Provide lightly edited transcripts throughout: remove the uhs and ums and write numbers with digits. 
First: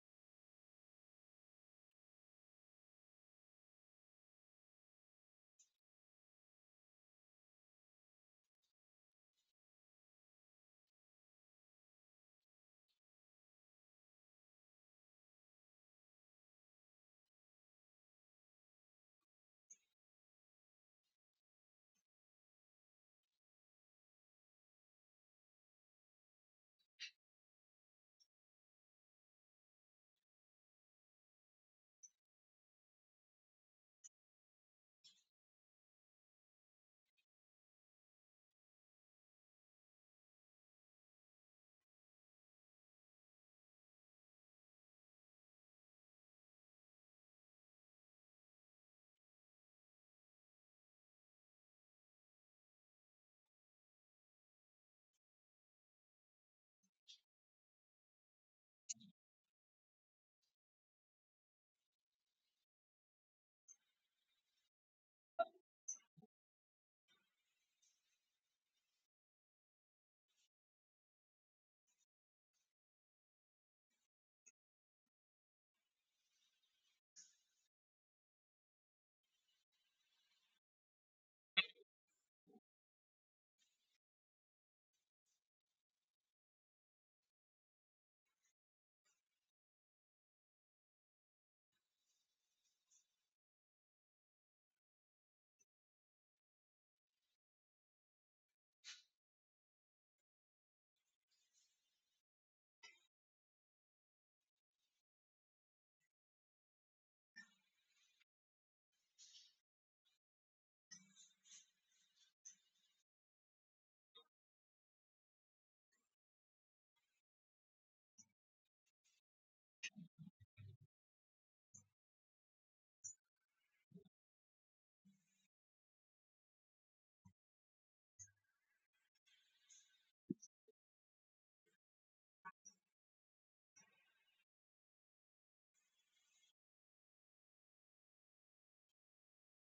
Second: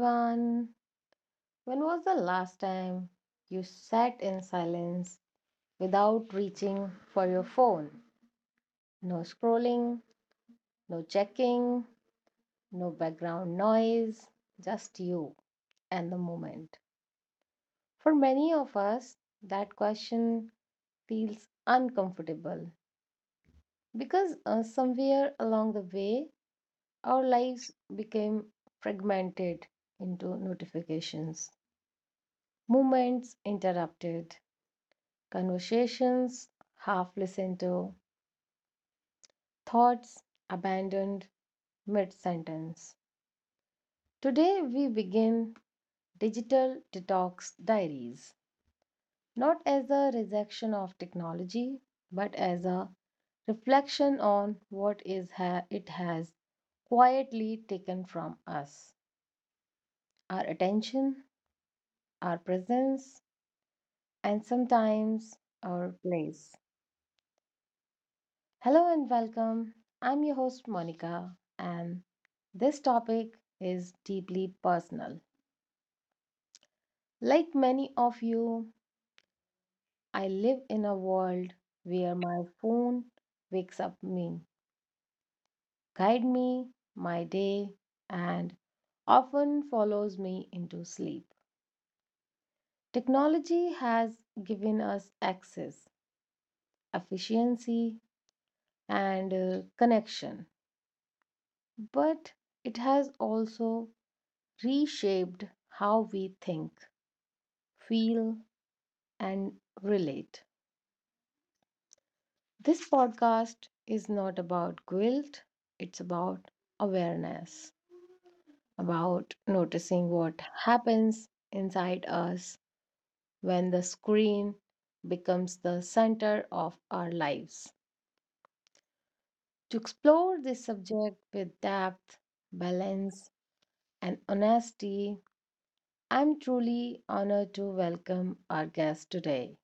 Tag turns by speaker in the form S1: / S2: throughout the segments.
S1: everyone. When was the last time you sat in silence without reaching for your phone? No scrolling, no checking, no background noise, just you and the moment. For many of us, that question feels uncomfortable because somewhere along the way, our lives became fragmented into notifications, moments interrupted, conversations half listened to, thoughts abandoned mid sentence. Today we begin Digital Detox Diaries, not as a rejection of technology, but as a reflection on it has quietly taken from us, our attention, our presence, and sometimes our place. Hello and welcome. I'm your host Monica, and this topic is deeply personal. Like many of you, I live in a world where my phone wakes up me, guide me my day, and often follows me into sleep. Technology has given us access, efficiency, and connection, but it has also reshaped how we think, feel, and relate. This podcast is not about guilt, it's about awareness, about noticing what happens inside us when the screen becomes the center of our lives. To explore this subject with depth, balance, and honesty, I'm truly honored to welcome our guest today.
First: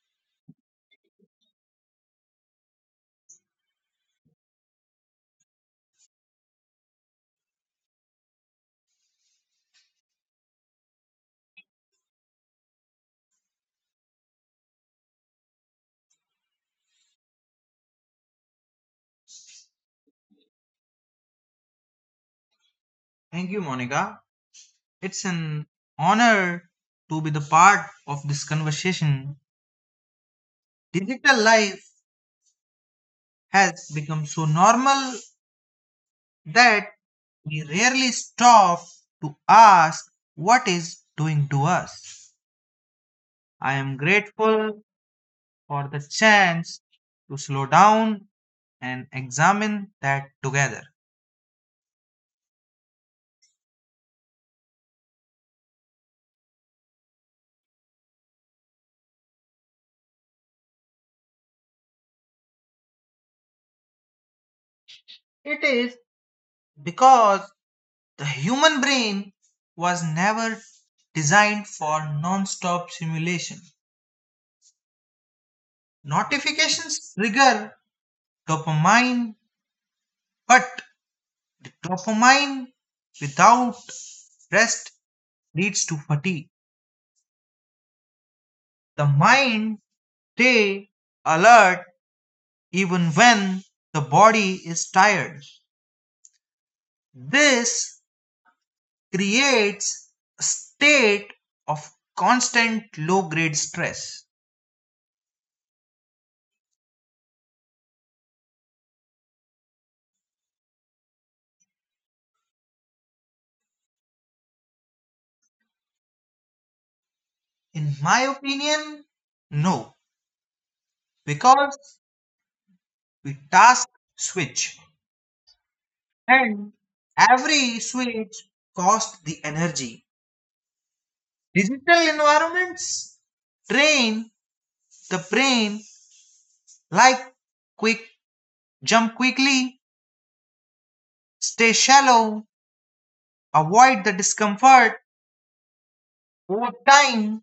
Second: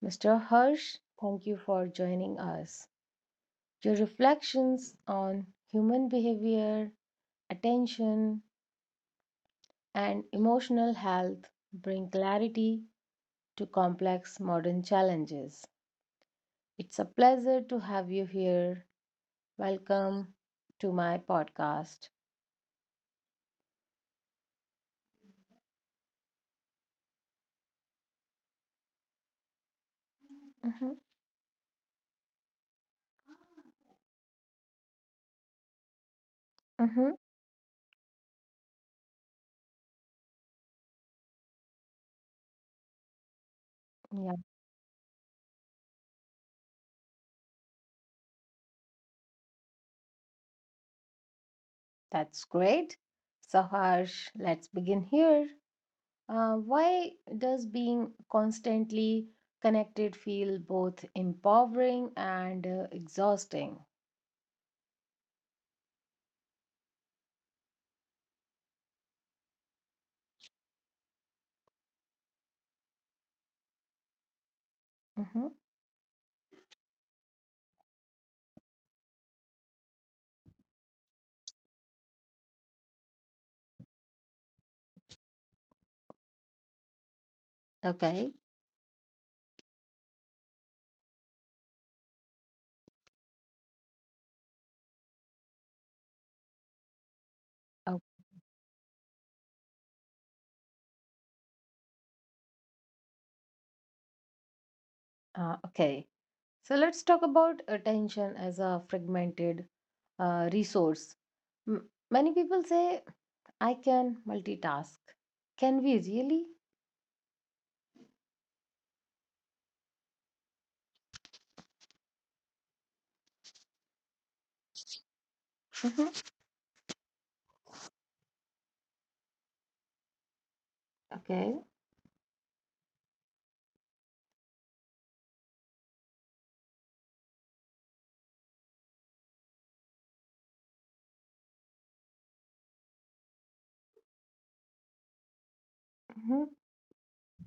S1: Mr. Harsh, thank you for joining us. Your reflections on human behavior, attention, and emotional health bring clarity to complex modern challenges. It's a pleasure to have you here. Welcome to my podcast.
S2: Thank you, Monica. It's an honor to be the part of this conversation.
S1: hmm
S2: Digital life has become so normal that
S1: hmm
S2: we rarely stop to ask what is doing to us. I am
S1: Yeah,
S2: grateful for the chance to slow down and examine that together.
S1: that's great. So, Harsh, let's begin here. Why does being constantly connected feel both empowering and exhausting?
S2: It is because the human brain was never designed for non stop simulation.
S1: hmm
S2: Notifications trigger dopamine, but the dopamine without rest leads to fatigue.
S1: Okay.
S2: The mind stay alert even when the body is tired. This
S1: Oh,
S2: creates a state of constant low grade stress.
S1: okay. So let's talk about attention as a fragmented resource. M- Many people say, I can multitask. Can we really?
S2: In my opinion, no, because we task switch
S1: Mhm.
S2: and every switch costs the energy.
S1: Okay.
S2: Digital environments train the brain like quick jump quickly, stay shallow, avoid the discomfort
S1: Mhm.
S2: over time,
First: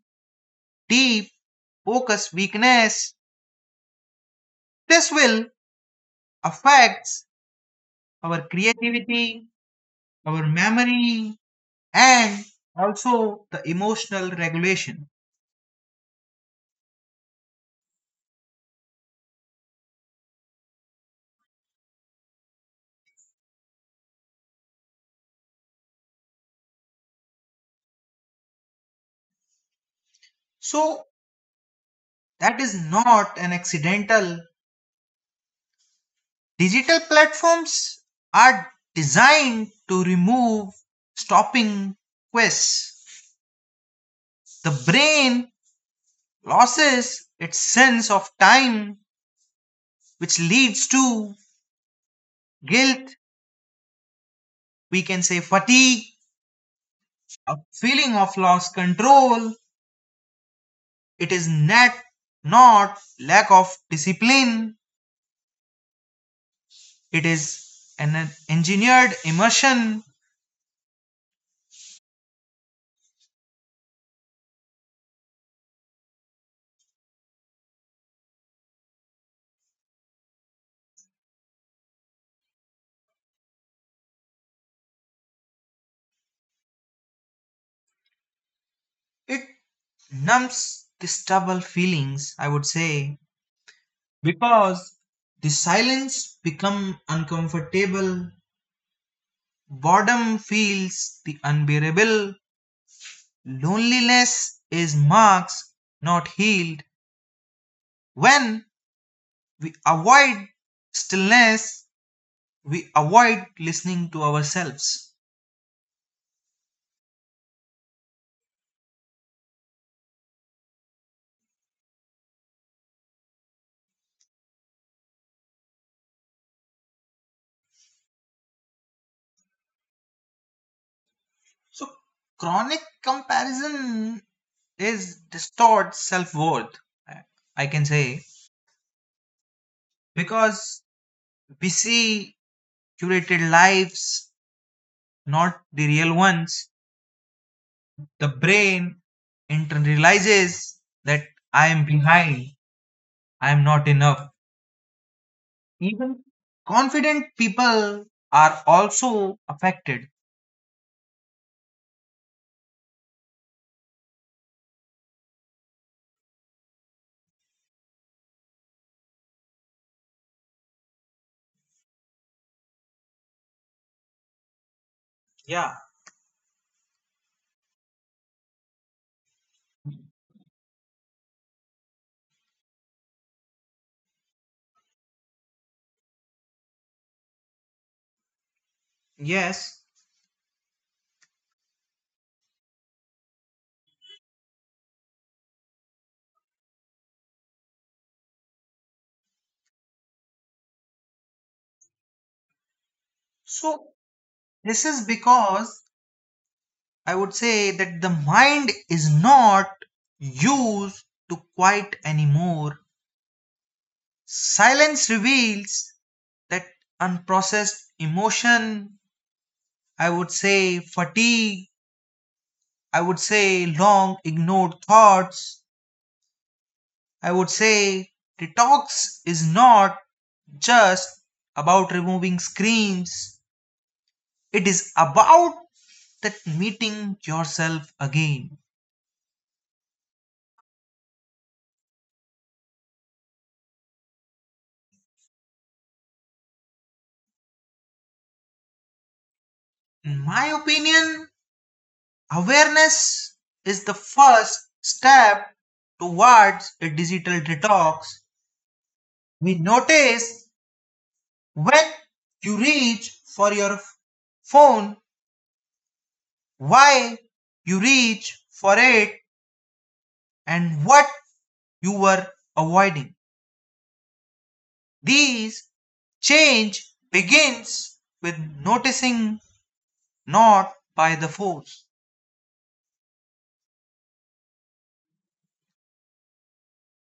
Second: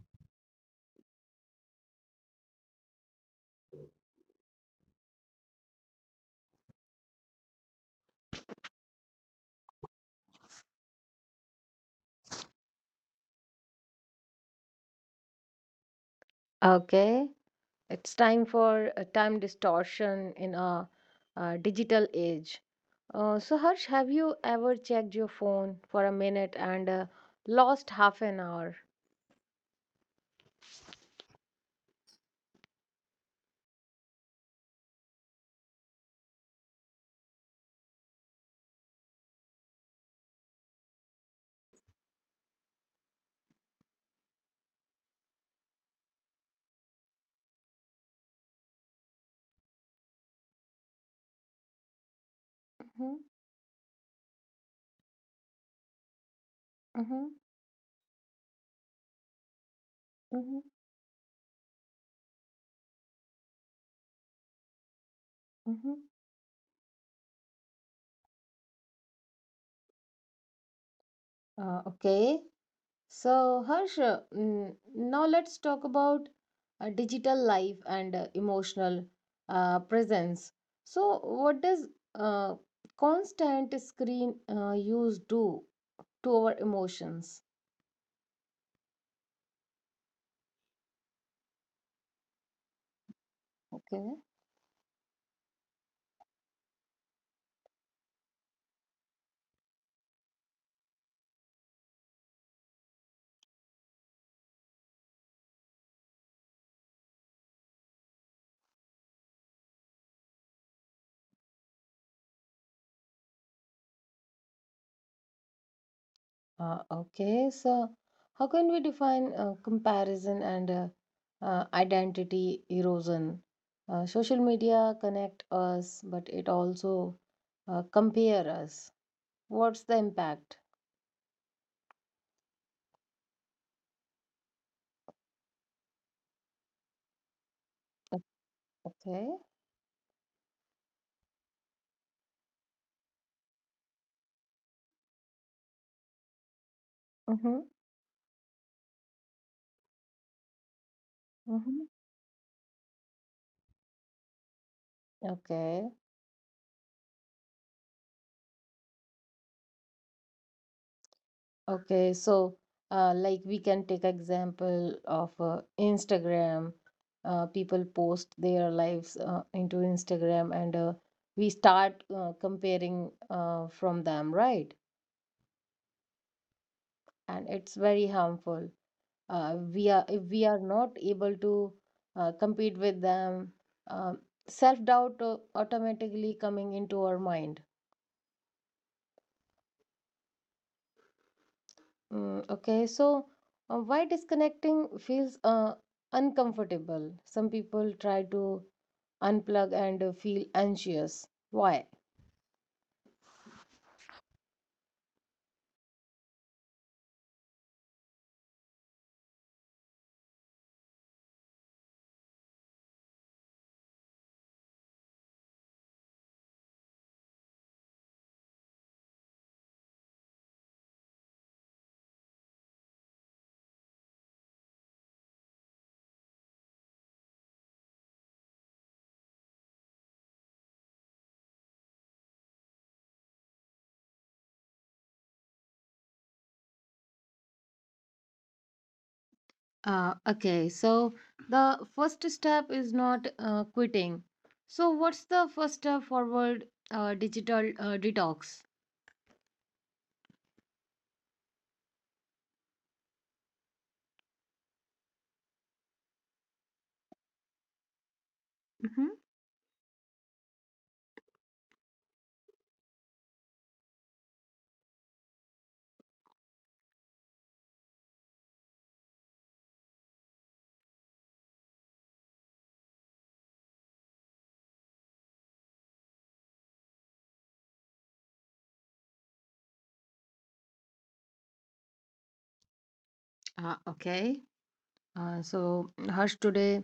S2: deep focus weakness. This will affects our creativity, our memory, and also the emotional regulation.
S1: Okay. It's time for a time distortion in a, digital age. So, Harsh, have you ever checked your phone for a minute and lost half an hour?
S2: So that is not an accidental. Digital platforms are designed to remove stopping quests. The brain loses its sense of time, which leads to guilt,
S1: Mm-hmm,
S2: we can say fatigue,
S1: mm-hmm,
S2: a feeling of lost control.
S1: mm-hmm,
S2: It is not lack of discipline,
S1: mm-hmm.
S2: it is an engineered immersion.
S1: Okay. So, Harsh, now let's talk about digital life and emotional presence. So, what does uh, constant screen use do to our emotions?
S2: It numbs these double feelings, I would say,
S1: Okay.
S2: because the silence become uncomfortable, boredom feels the unbearable, loneliness is marks not healed. When we avoid stillness, we avoid listening to ourselves.
S1: Okay, so how can we define comparison and identity erosion? Social media connect us, but it also compare us. What's the impact?
S2: So chronic comparison is distorts self-worth, i I can say,
S1: Okay.
S2: because we see curated lives, not the real ones.
S1: Mm-hmm.
S2: The brain internalizes that I am
S1: Mm-hmm.
S2: behind, I am not enough.
S1: Okay.
S2: Even confident people are also affected.
S1: Okay, so like we can take example of Instagram. People post their lives into Instagram, and we start comparing from them, right?
S2: Yeah.
S1: And it's very harmful. We are if we are not able to compete with them, um self-doubt automatically coming into our mind.
S2: Yes.
S1: Okay, so why disconnecting feels uncomfortable? Some people try to unplug and feel anxious. Why?
S2: So, this is because I would say that the mind is not used to quiet anymore. Silence reveals that unprocessed emotion, I would say fatigue, I would say long ignored thoughts, I would say detox is not just about removing screens, it is about that meeting yourself again.
S1: Okay, so the first step is not quitting. So, what's the first step forward digital detox?
S2: In my opinion, awareness is the first step towards a digital detox.
S1: Mm-hmm.
S2: We notice when you reach for your phone, why you reach for it, and what you were avoiding. These change begins with noticing, not by the force.
S1: Okay, so Harsh, today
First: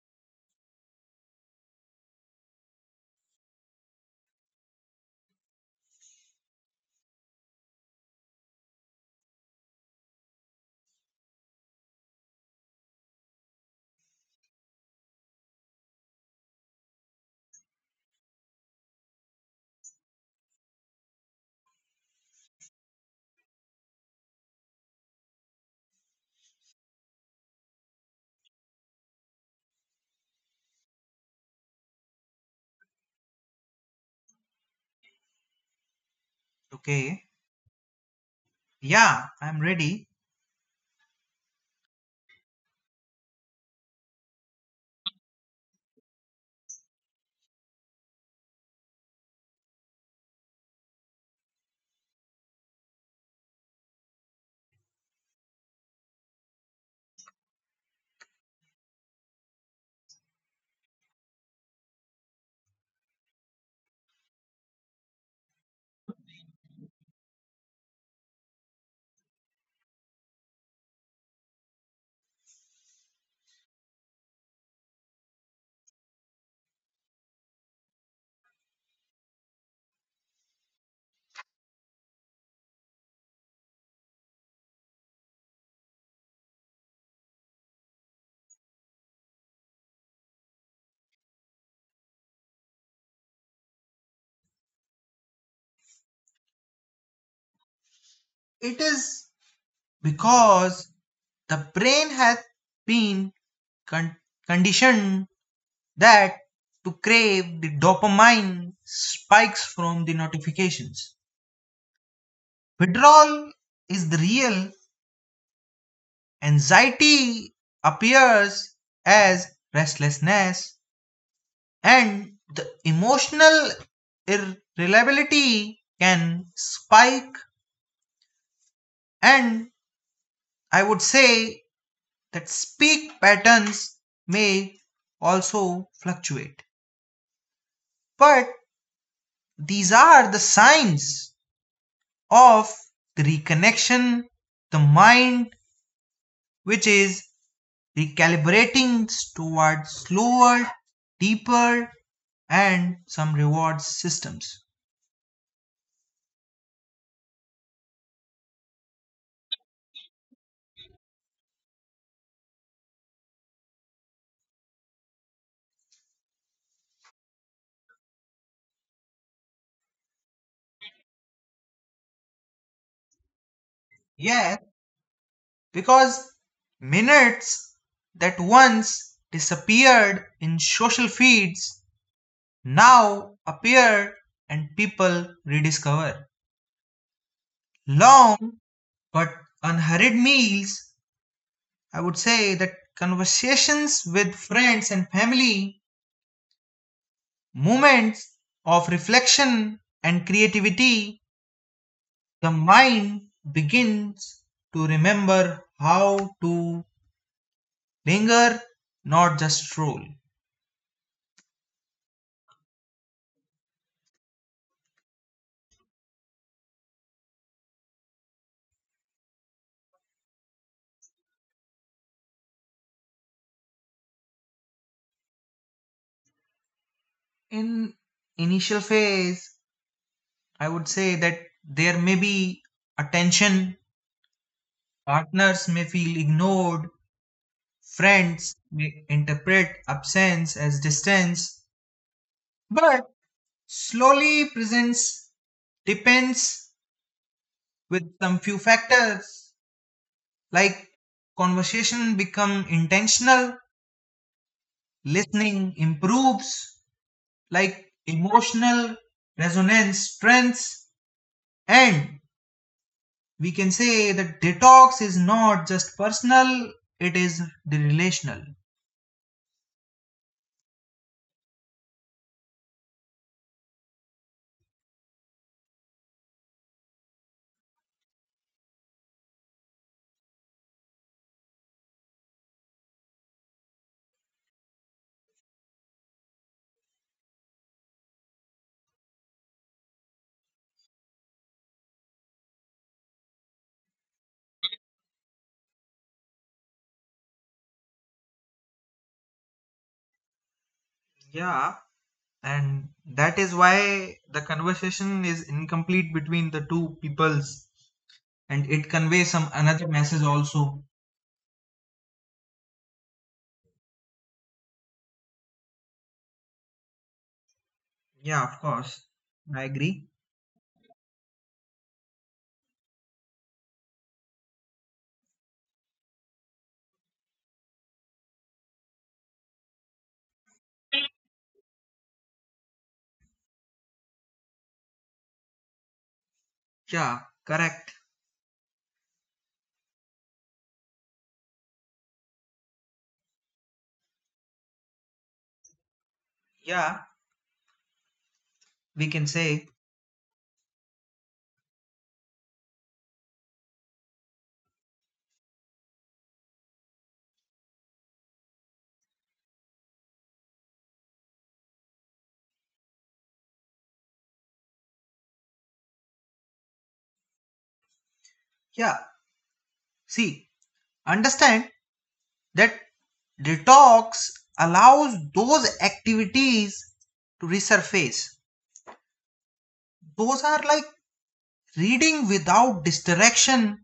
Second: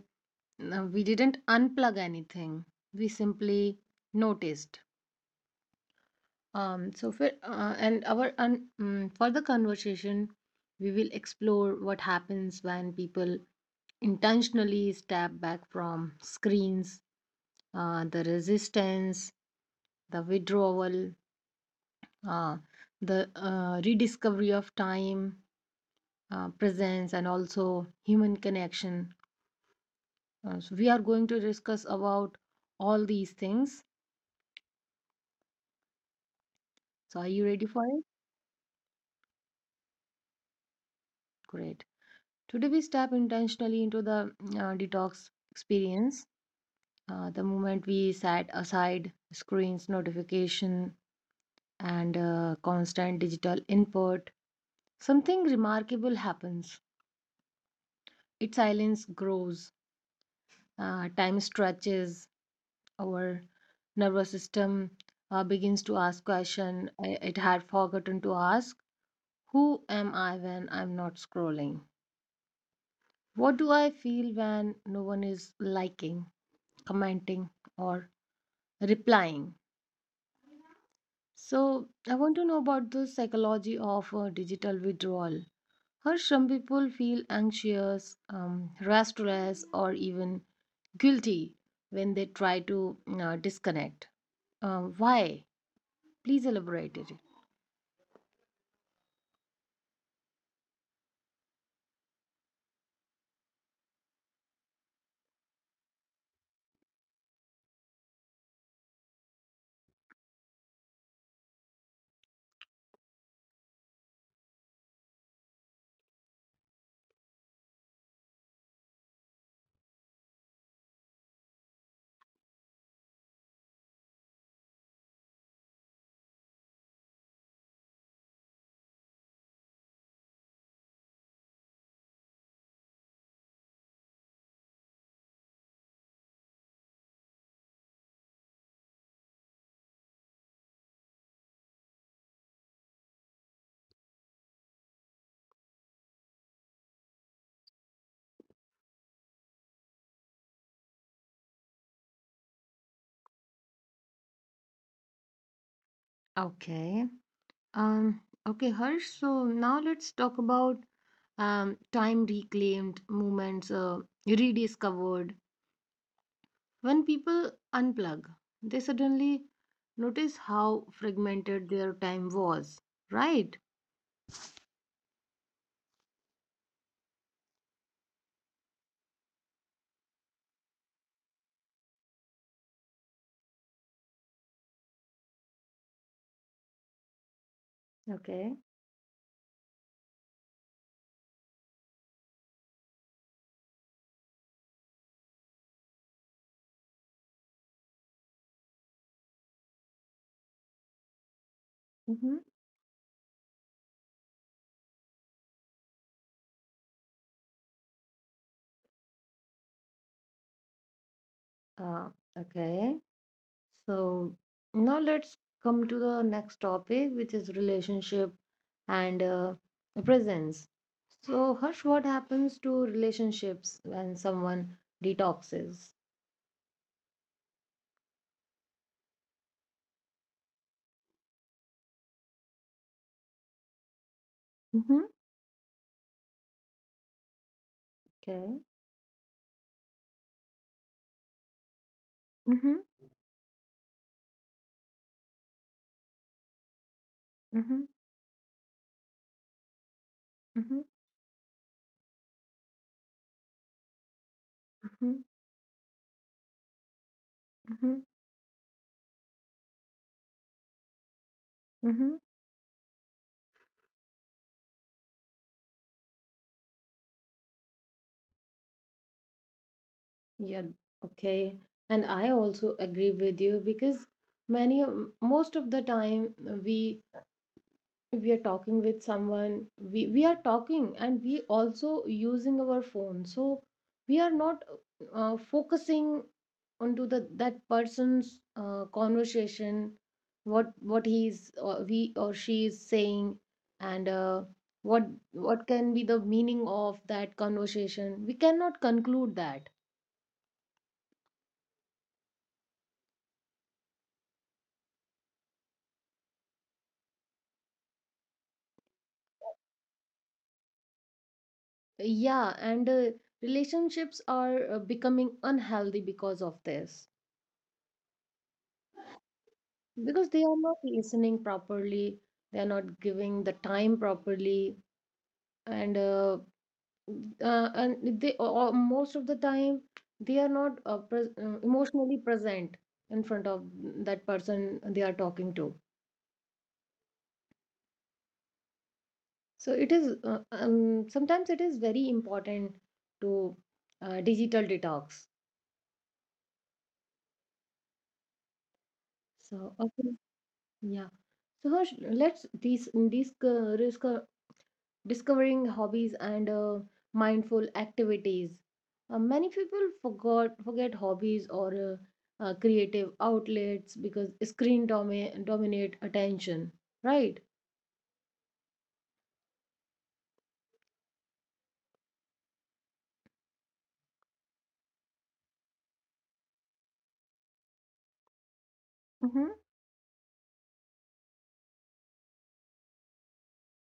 S1: we didn't unplug anything, we simply noticed. So for further conversation, we will explore what happens when people intentionally step back from screens, the resistance, the withdrawal, uh, the rediscovery of time, presence, and also human connection. So we are going to discuss about all these things. So
S2: Okay,
S1: are you ready for it?
S2: yeah, I'm ready.
S1: Great. Today we step intentionally into the detox experience. The moment we set aside screens, notification, and constant digital input, something remarkable happens. Its silence grows, time stretches, our nervous system begins to ask question it had forgotten to ask. Who am I when I'm not scrolling? What do I feel when no one is liking, commenting, or replying? So I want to know about the psychology of digital withdrawal. How some people feel anxious, restless, or even guilty when they try to disconnect. Why? Please elaborate it.
S2: It is because the brain has been con- conditioned that to crave the dopamine spikes from the notifications. Withdrawal is the real anxiety, appears as restlessness, and the emotional irreliability can spike, and I would say that speak patterns may also fluctuate, but these are the signs of the reconnection, the mind which is recalibrating towards slower, deeper, and some reward systems.
S1: Okay. Um, okay, Harsh. So now let's talk about time reclaimed, moments rediscovered. When people unplug, they suddenly notice how fragmented their time was, right?
S2: Yes, because minutes that once disappeared in social feeds now appear, and people rediscover.
S1: Okay.
S2: Long but unhurried meals, I would say that conversations with friends and family, moments of reflection and creativity,
S1: Mm-hmm.
S2: the mind begins to remember how to linger, not just stroll.
S1: Uh, okay. So now let's come to the next topic, which is relationship and presence. So, Harsh, what happens to relationships when someone detoxes?
S2: In initial phase, I would say that there may be attention.
S1: Mm-hmm.
S2: Partners may feel ignored,
S1: Okay.
S2: friends may interpret absence as distance,
S1: Mm-hmm.
S2: but slowly presence depends
S1: Mm-hmm.
S2: with some few factors
S1: Mm-hmm.
S2: like conversation become intentional,
S1: Mm-hmm.
S2: listening improves, like
S1: Mm-hmm.
S2: emotional resonance strengths,
S1: Mm-hmm.
S2: and we can say that detox is not just personal, it is the relational.
S1: Yeah, okay. And I also agree with you because most of the time we we are talking with someone, we are talking and we also using our phone. So we are not focusing onto the that person's conversation, what he's or we or she is saying, and what what can be the meaning of that conversation. We cannot conclude that.
S2: Yeah, and that is why the conversation is incomplete between the two peoples. And it conveys some another message also.
S1: Yeah, and relationships are becoming unhealthy because of this.
S2: Yeah, of course. I agree.
S1: Because they are not listening properly, they are not giving the time properly, and and they or most of the time they are not pres emotionally present in front of that person they are talking to.
S2: Yeah, correct.
S1: So it is sometimes it is very important to digital detox.
S2: Yeah, we can
S1: So
S2: say,
S1: okay. Yeah. So Harsh, let's discovering hobbies and mindful activities. Many people forgot forget hobbies or creative outlets because dominate attention, right?
S2: yeah, see, understand that detox allows those activities to resurface.
S1: Mm-hmm.
S2: Those are like reading without distraction,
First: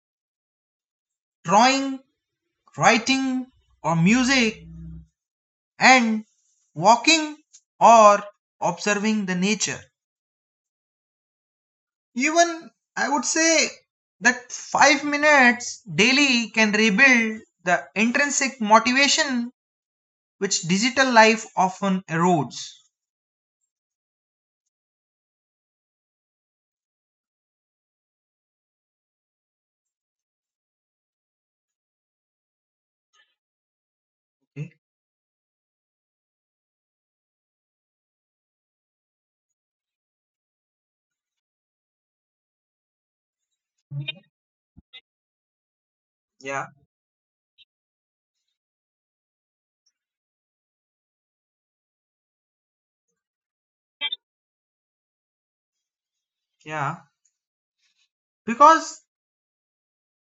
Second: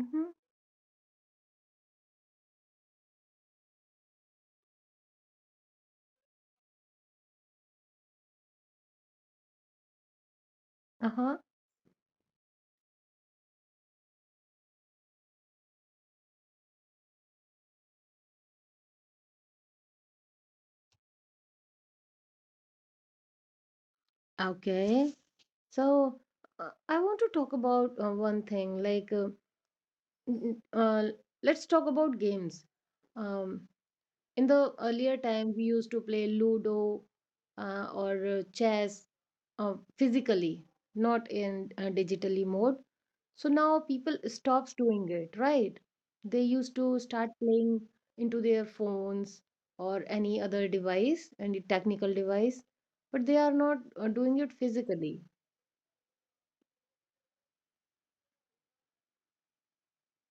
S1: Mm-hmm.
S2: drawing, writing, or music, and walking or observing the nature.
S1: Uh-huh.
S2: Even I would say that 5 minutes daily can rebuild the intrinsic motivation which digital life often erodes.
S1: Okay. So I want to talk about one thing like n- n- uh, let's talk about games. Um, In the
S2: Okay.
S1: earlier time, we used to play Ludo or chess physically, not in digitally mode. So now people stops doing it, right? They
S2: Yeah,
S1: used to start playing into their phones or any other device, any technical device, but they are not doing it physically.
S2: yeah. Because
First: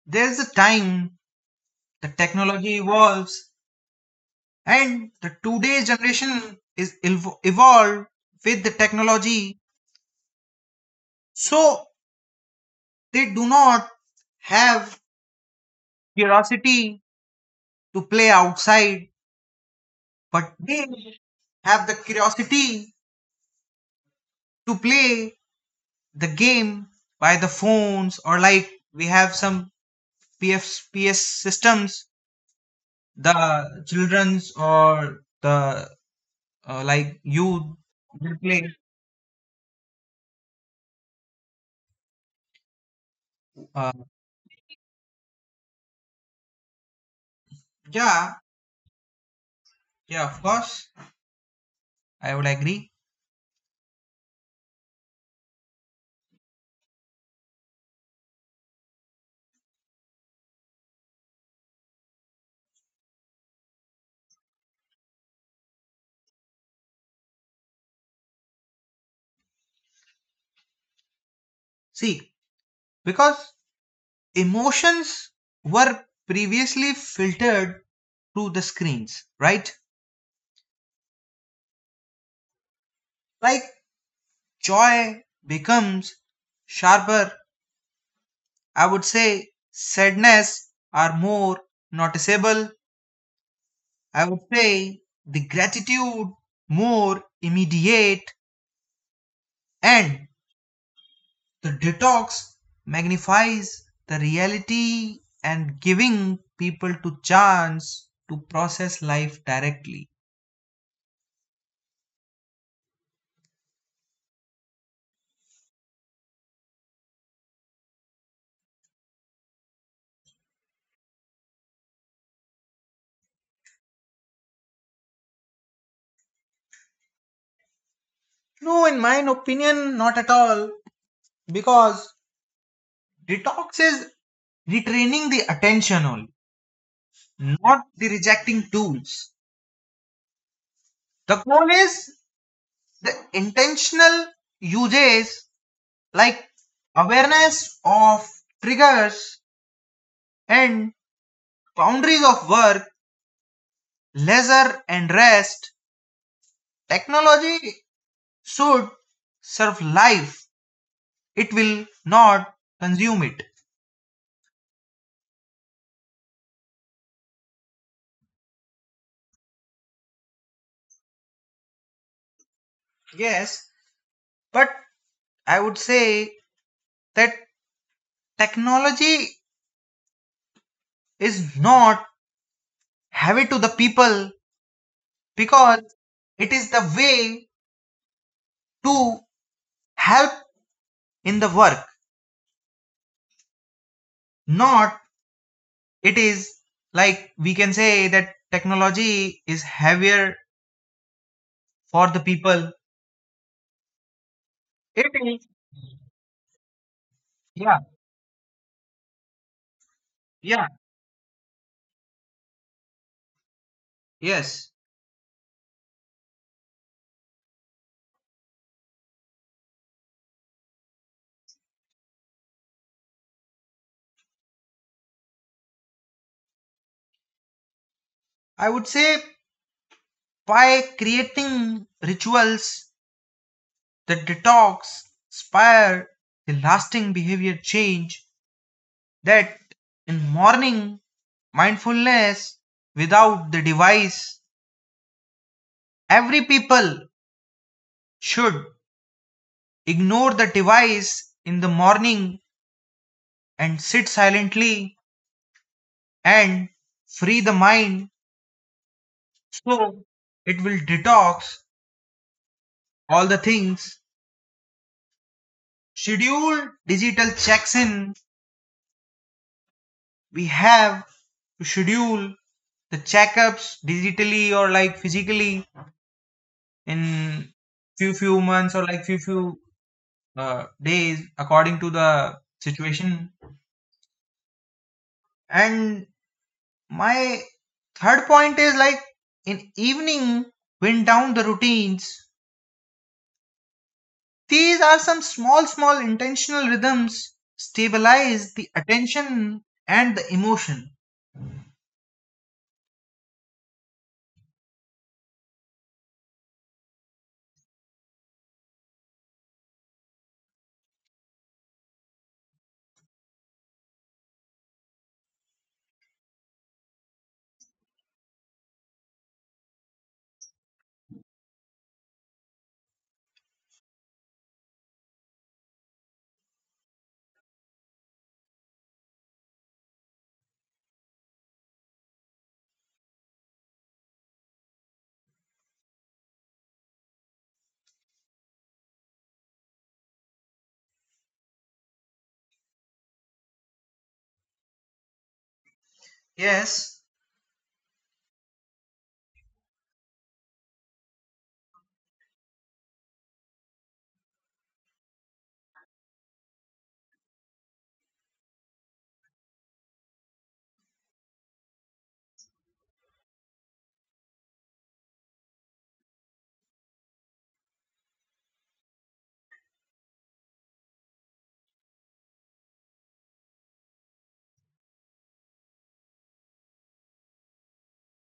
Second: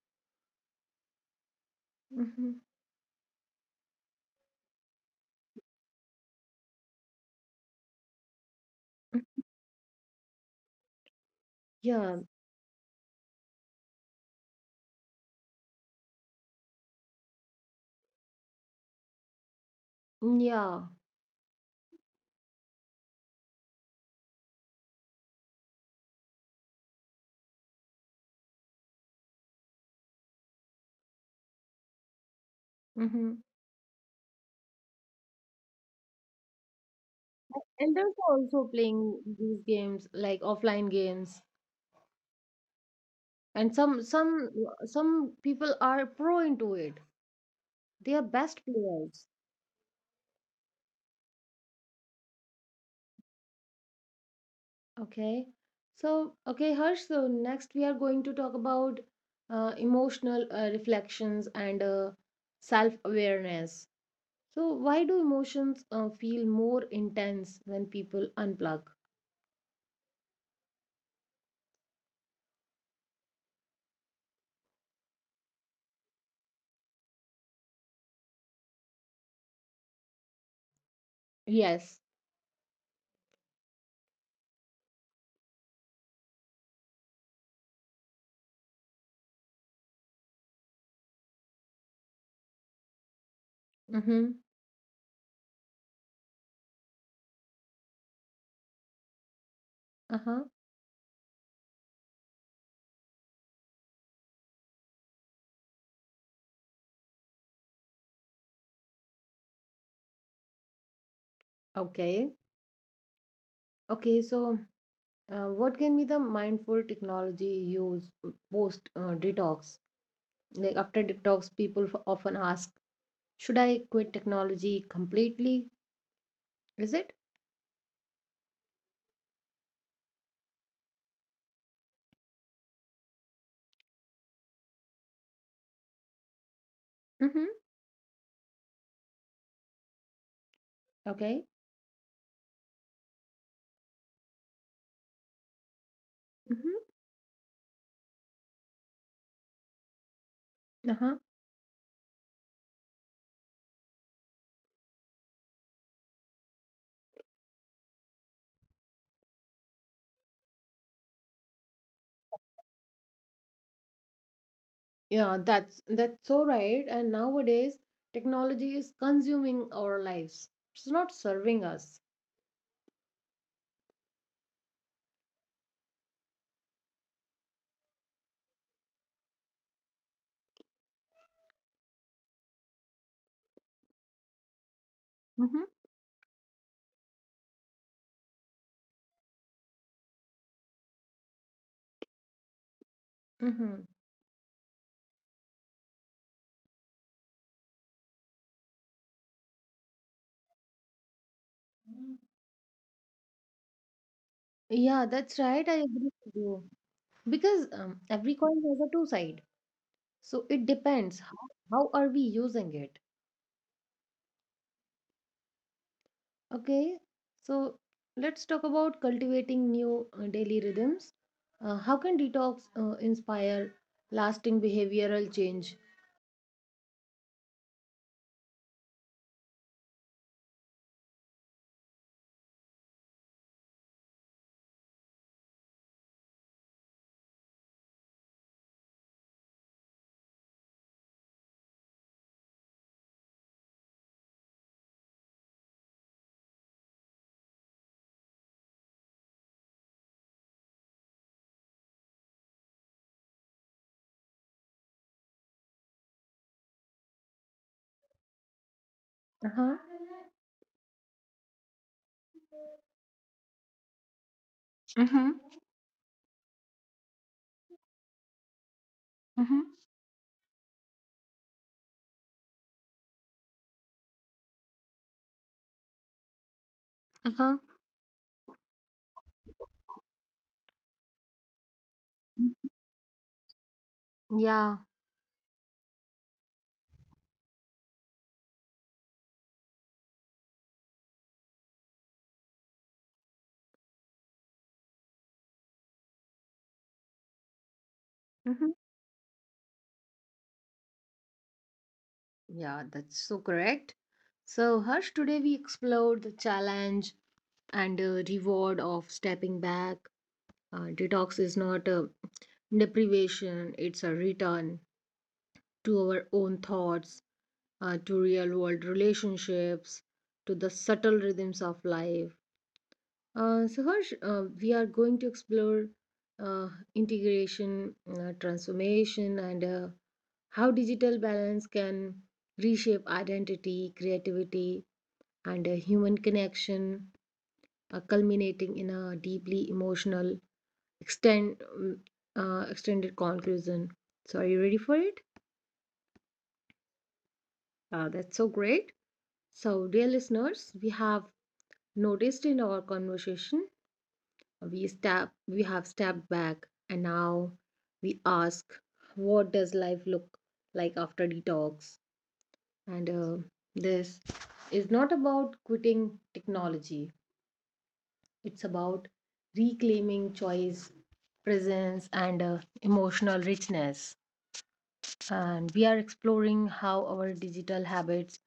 S2: there's a time the
S1: hmm
S2: technology evolves. And the today's generation is evolved with the technology, so
S1: Yeah,
S2: they do not have curiosity to play outside, but
S1: yeah.
S2: they have the curiosity to play the game by the phones, or like we have some PF, PS systems,
S1: hmm
S2: the children's or the like youth
S1: And are
S2: will play.
S1: also playing these games like offline games and
S2: Uh,
S1: some people are pro into it, they are
S2: yeah,
S1: best players.
S2: yeah, of course, I would agree.
S1: Okay, so okay Harsh, so next we are going to talk about emotional reflections and self awareness. So why do emotions feel more intense when people unplug?
S2: See, because emotions were previously filtered through the screens, right?
S1: Yes.
S2: Like joy becomes sharper, I would say sadness are more noticeable, I
S1: Mm-hmm.
S2: would say the gratitude more immediate, and
S1: Uh-huh.
S2: the detox magnifies the reality and giving people to chance to process life directly.
S1: Okay. Okay, so what can be the mindful technology used post detox? Like after detox, people often ask, should I quit technology completely? Is it?
S2: No, in my opinion, not at all. Because detox is retraining the attention only,
S1: Mm-hmm.
S2: not the rejecting tools.
S1: Okay.
S2: The goal is the intentional usage like
S1: Mm-hmm.
S2: awareness of triggers and
S1: Uh-huh.
S2: boundaries of work, leisure and rest. Technology should serve life. It will not consume it.
S1: Yeah, that's so right. And nowadays, technology is consuming our lives. It's not serving us.
S2: Yes, but I would say that technology is not have it to the people,
S1: hmm
S2: because it is the way to help in the work,
S1: Mm-hmm.
S2: not it is, like we can say that technology is heavier for the people,
S1: Yeah,
S2: it
S1: that's
S2: is
S1: right. I agree with you. Because
S2: yeah
S1: every coin has a two side. So it
S2: yeah.
S1: depends how are we using it.
S2: Yes,
S1: Okay, so let's talk about cultivating new daily rhythms. How can detox inspire lasting behavioral change?
S2: I would say by creating rituals that detox inspire the lasting behavior change, that in morning mindfulness without the device, every people should ignore the device in the morning and sit silently and free the mind,
S1: Uh huh.
S2: so it will detox all the things.
S1: Mm-hmm.
S2: Schedule digital checks in,
S1: Mm-hmm.
S2: we have to schedule the checkups digitally or like physically
S1: Uh huh.
S2: in few months, or like few days according to the situation.
S1: Yeah.
S2: And my third point is like in evening wind down the routines, these are some small intentional rhythms
S1: Mm-hmm.
S2: stabilize the attention and the emotion.
S1: Yeah, that's so correct. So, Harsh, today we explored the challenge and reward of stepping back. Detox is not a deprivation, it's a return to our own thoughts, to real world relationships, to the subtle rhythms of life. So, Harsh, we are going to explore uh, integration, transformation, and how digital balance can reshape identity, creativity, and human connection, culminating in a deeply emotional extend, um, extended conclusion. So, are you ready for it?
S2: Yes.
S1: That's so great. So, dear listeners, we have noticed in our conversation, we have stepped back, and now we ask, what does life look like after detox? And this is not about quitting technology. It's about reclaiming choice, presence, and emotional richness. And we are exploring how our digital habits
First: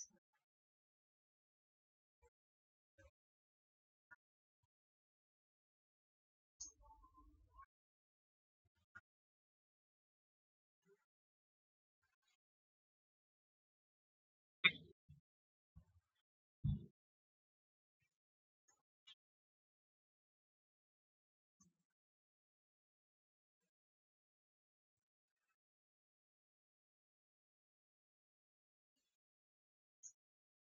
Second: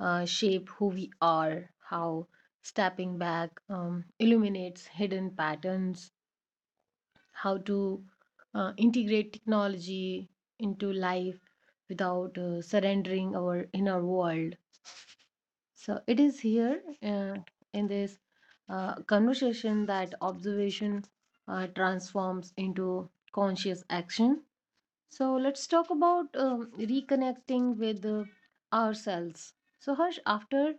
S1: shape who we are, how stepping back illuminates hidden patterns, how to integrate technology into life without surrendering our inner world. So it is here in this conversation that observation transforms into conscious action. So let's talk about reconnecting with ourselves. So, Harsh, after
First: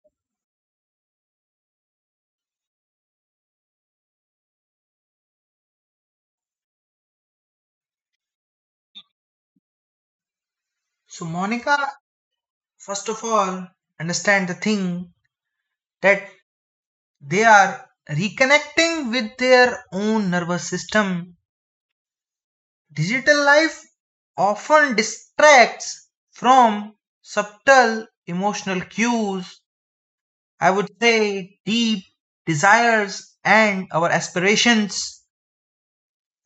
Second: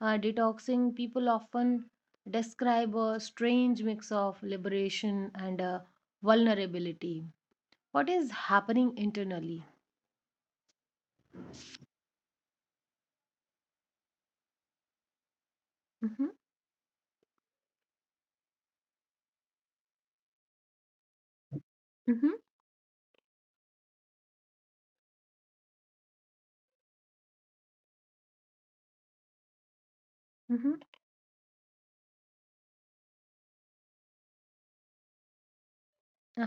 S1: detoxing, people often describe a strange mix of liberation and vulnerability. What is happening internally?
S2: So Monica, first of all, understand the thing that
S1: Mm-hmm,
S2: they are reconnecting with their own nervous system.
S1: mm-hmm,
S2: Digital life often distracts from subtle emotional cues, I
S1: mm-hmm.
S2: would say deep desires and our aspirations.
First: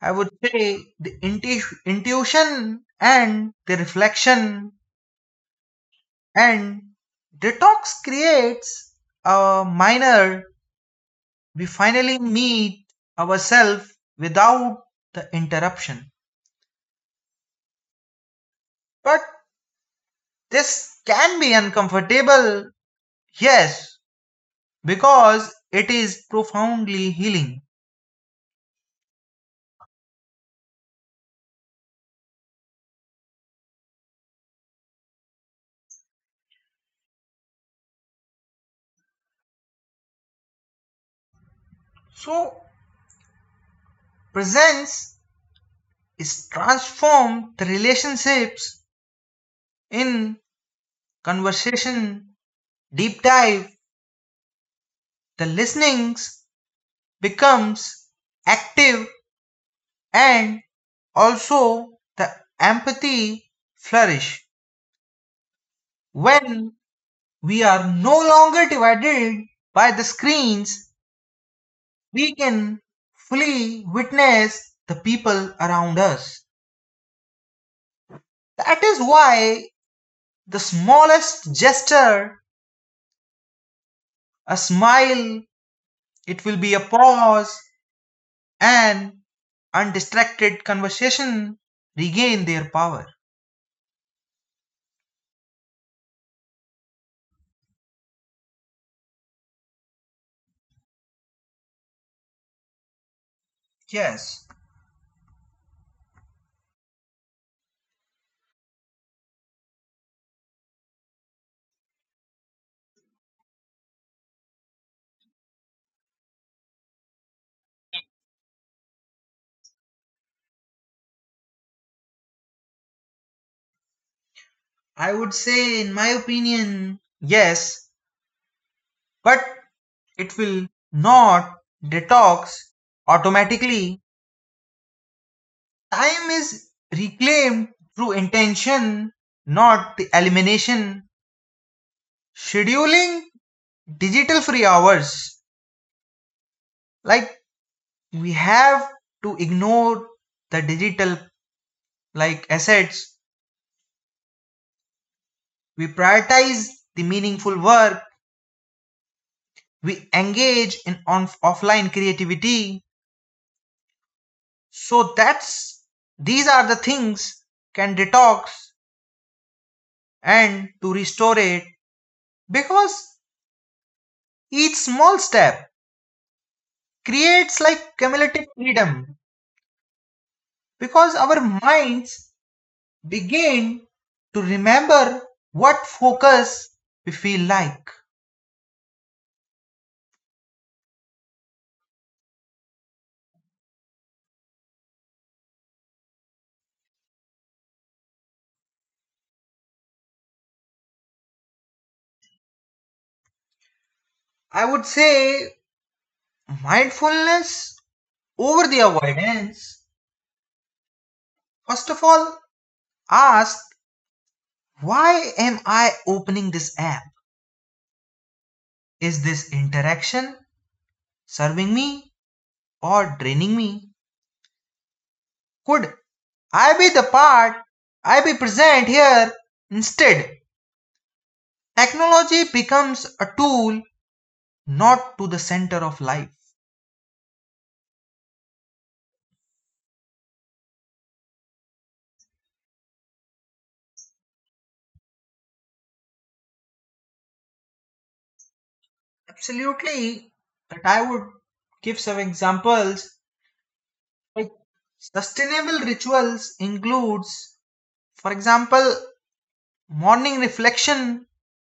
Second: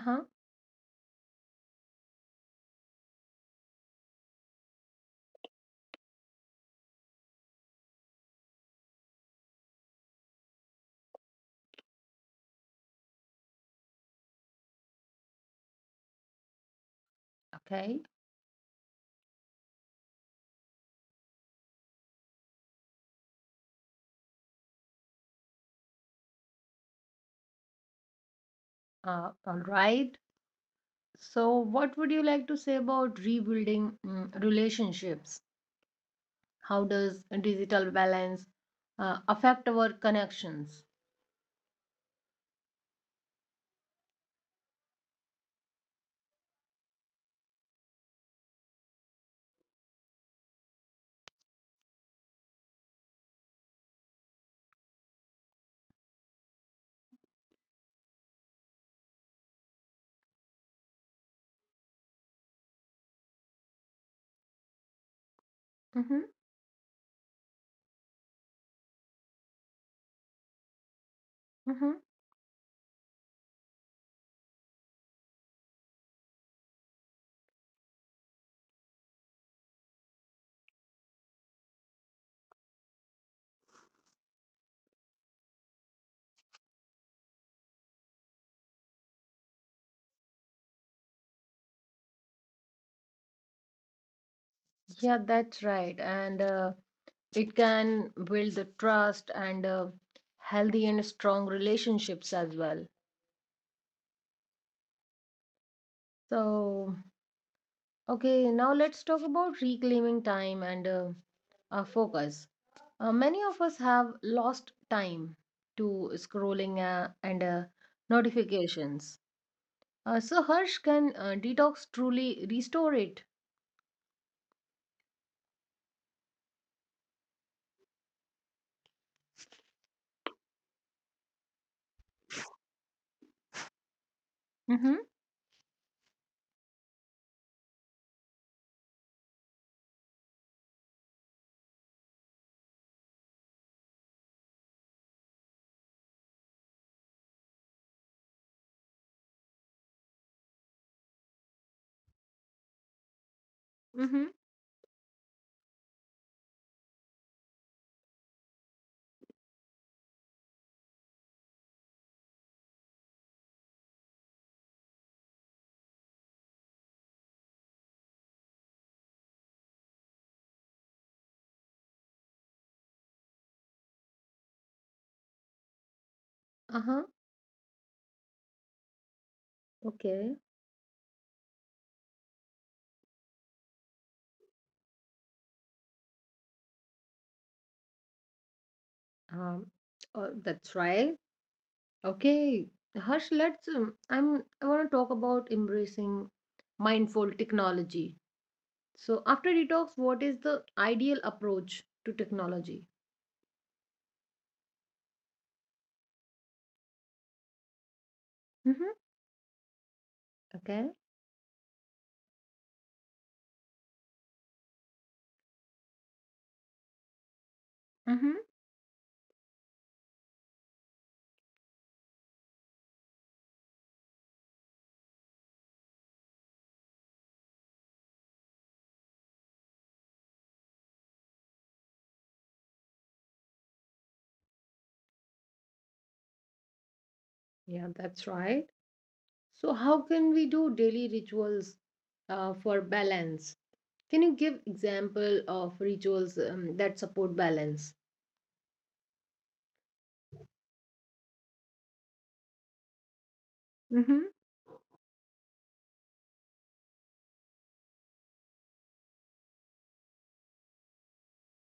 S2: I would say the intuition and the reflection, and detox creates a minor, we finally meet ourselves without the interruption.
S1: Okay.
S2: But this can be uncomfortable, yes, because it is profoundly healing.
S1: All right. So, what would you like to say about rebuilding relationships? How does digital balance affect our connections?
S2: So, presence is transformed the relationships in conversation, deep dive, the listenings becomes active, and also the empathy flourish
S1: Mm-hmm,
S2: when we are no longer divided by the screens.
S1: mm-hmm.
S2: We can fully witness the people around us, that is why the smallest gesture, a smile, it will be a pause, and undistracted conversation regain their power.
S1: Yeah, that's right. And it can build the trust and healthy and strong relationships as well.
S2: Yes.
S1: So, okay, now let's talk about reclaiming time and focus. Many of us have lost time to scrolling and notifications. So, Harsh, can detox truly restore it?
S2: I would say, in my opinion, yes, but it will not detox automatically.
S1: Mm-hmm.
S2: Time is reclaimed through intention, not the elimination. Scheduling digital free hours, like we have to ignore the digital like assets,
S1: Mm-hmm.
S2: we prioritize the meaningful work, we engage in on offline creativity, so that's these are the things can detox and to restore it, because each small step
S1: Uh huh.
S2: creates like cumulative freedom,
S1: Okay.
S2: because our minds begin to remember what focus we feel like.
S1: Um, oh, that's right. Okay. Harsh, let's. I'm. I want to talk about embracing mindful technology. So, after detox, what is the ideal approach to technology?
S2: I would say mindfulness over the
S1: Mm-hmm.
S2: avoidance.
S1: Okay.
S2: First of all, ask, why am I opening this app?
S1: Mm-hmm.
S2: Is this interaction serving me or draining me? Could I be the part? I be present here instead. Technology becomes a tool, not to the center of life.
S1: Yeah, that's right. So, how can we do daily rituals for balance? Can you give example of rituals that support balance?
S2: Absolutely, that I would give some examples
S1: Mm-hmm.
S2: like sustainable rituals includes, for example, morning reflection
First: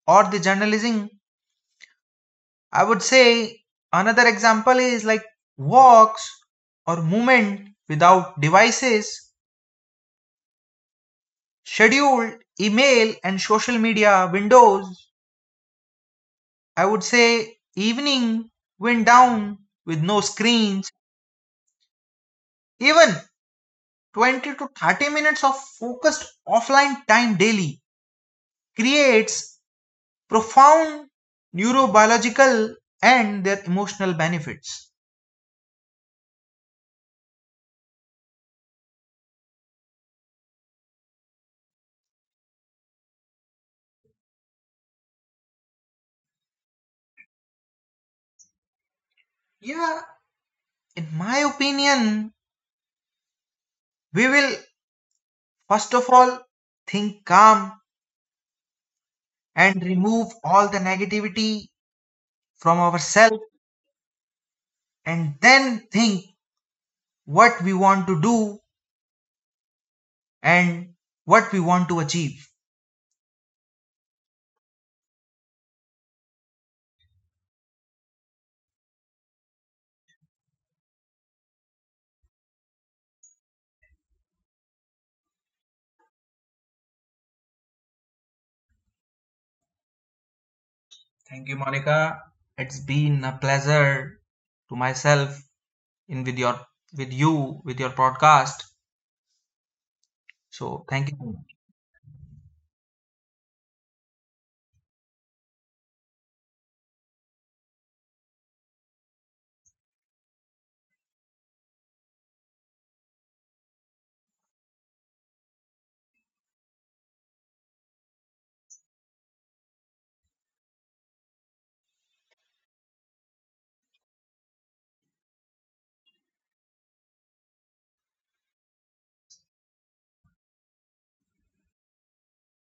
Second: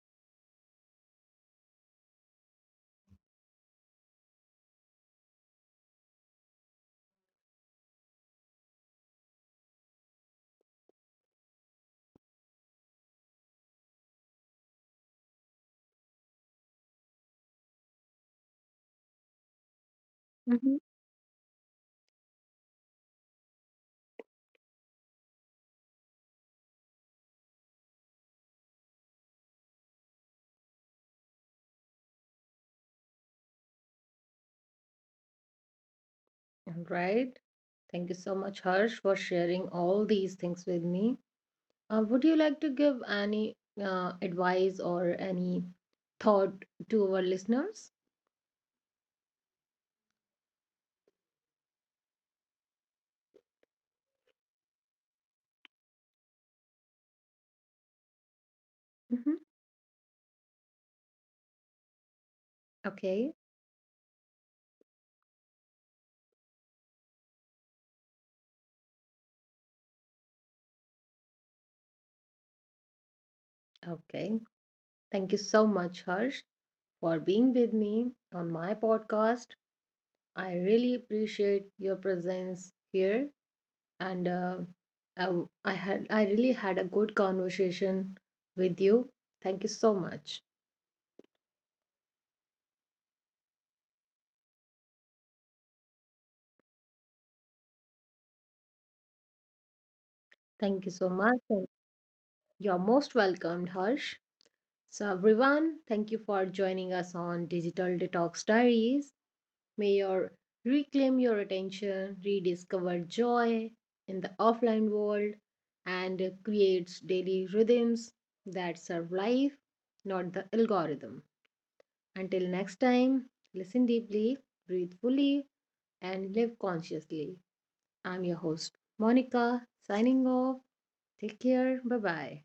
S2: or the journalism, I would say another example is like walks or movement without devices, scheduled email and social media windows, I would say evening went down with no
S1: Mm-hmm.
S2: screens. Even 20 to 30 minutes of focused offline time daily creates profound neurobiological and their emotional benefits.
S1: All right. Thank you so much, Harsh, for sharing all these things with me. Would you like to give any advice or any thought to our listeners?
S2: Yeah, in my opinion, we will first of all think calm
S1: Mm-hmm.
S2: and remove all the negativity from ourselves,
S1: Okay.
S2: and then think what we want to do and what we want to achieve.
S1: Okay. Thank you so much, Harsh, for being with me on my podcast. I really appreciate your presence here and I really had a good conversation with you. Thank you so much.
S2: Thank you, Monica. It's been a pleasure to myself in with your podcast. So
S1: Thank you
S2: thank
S1: so
S2: you.
S1: much. And you're most welcomed, Harsh. So everyone, thank you for joining us on Digital Detox Diaries. May your reclaim your attention, rediscover joy in the offline world, and creates daily rhythms that serve life, not the algorithm. Until next time, listen deeply, breathe fully, and live consciously. I'm your host, Monica, signing off. Take care. Bye bye.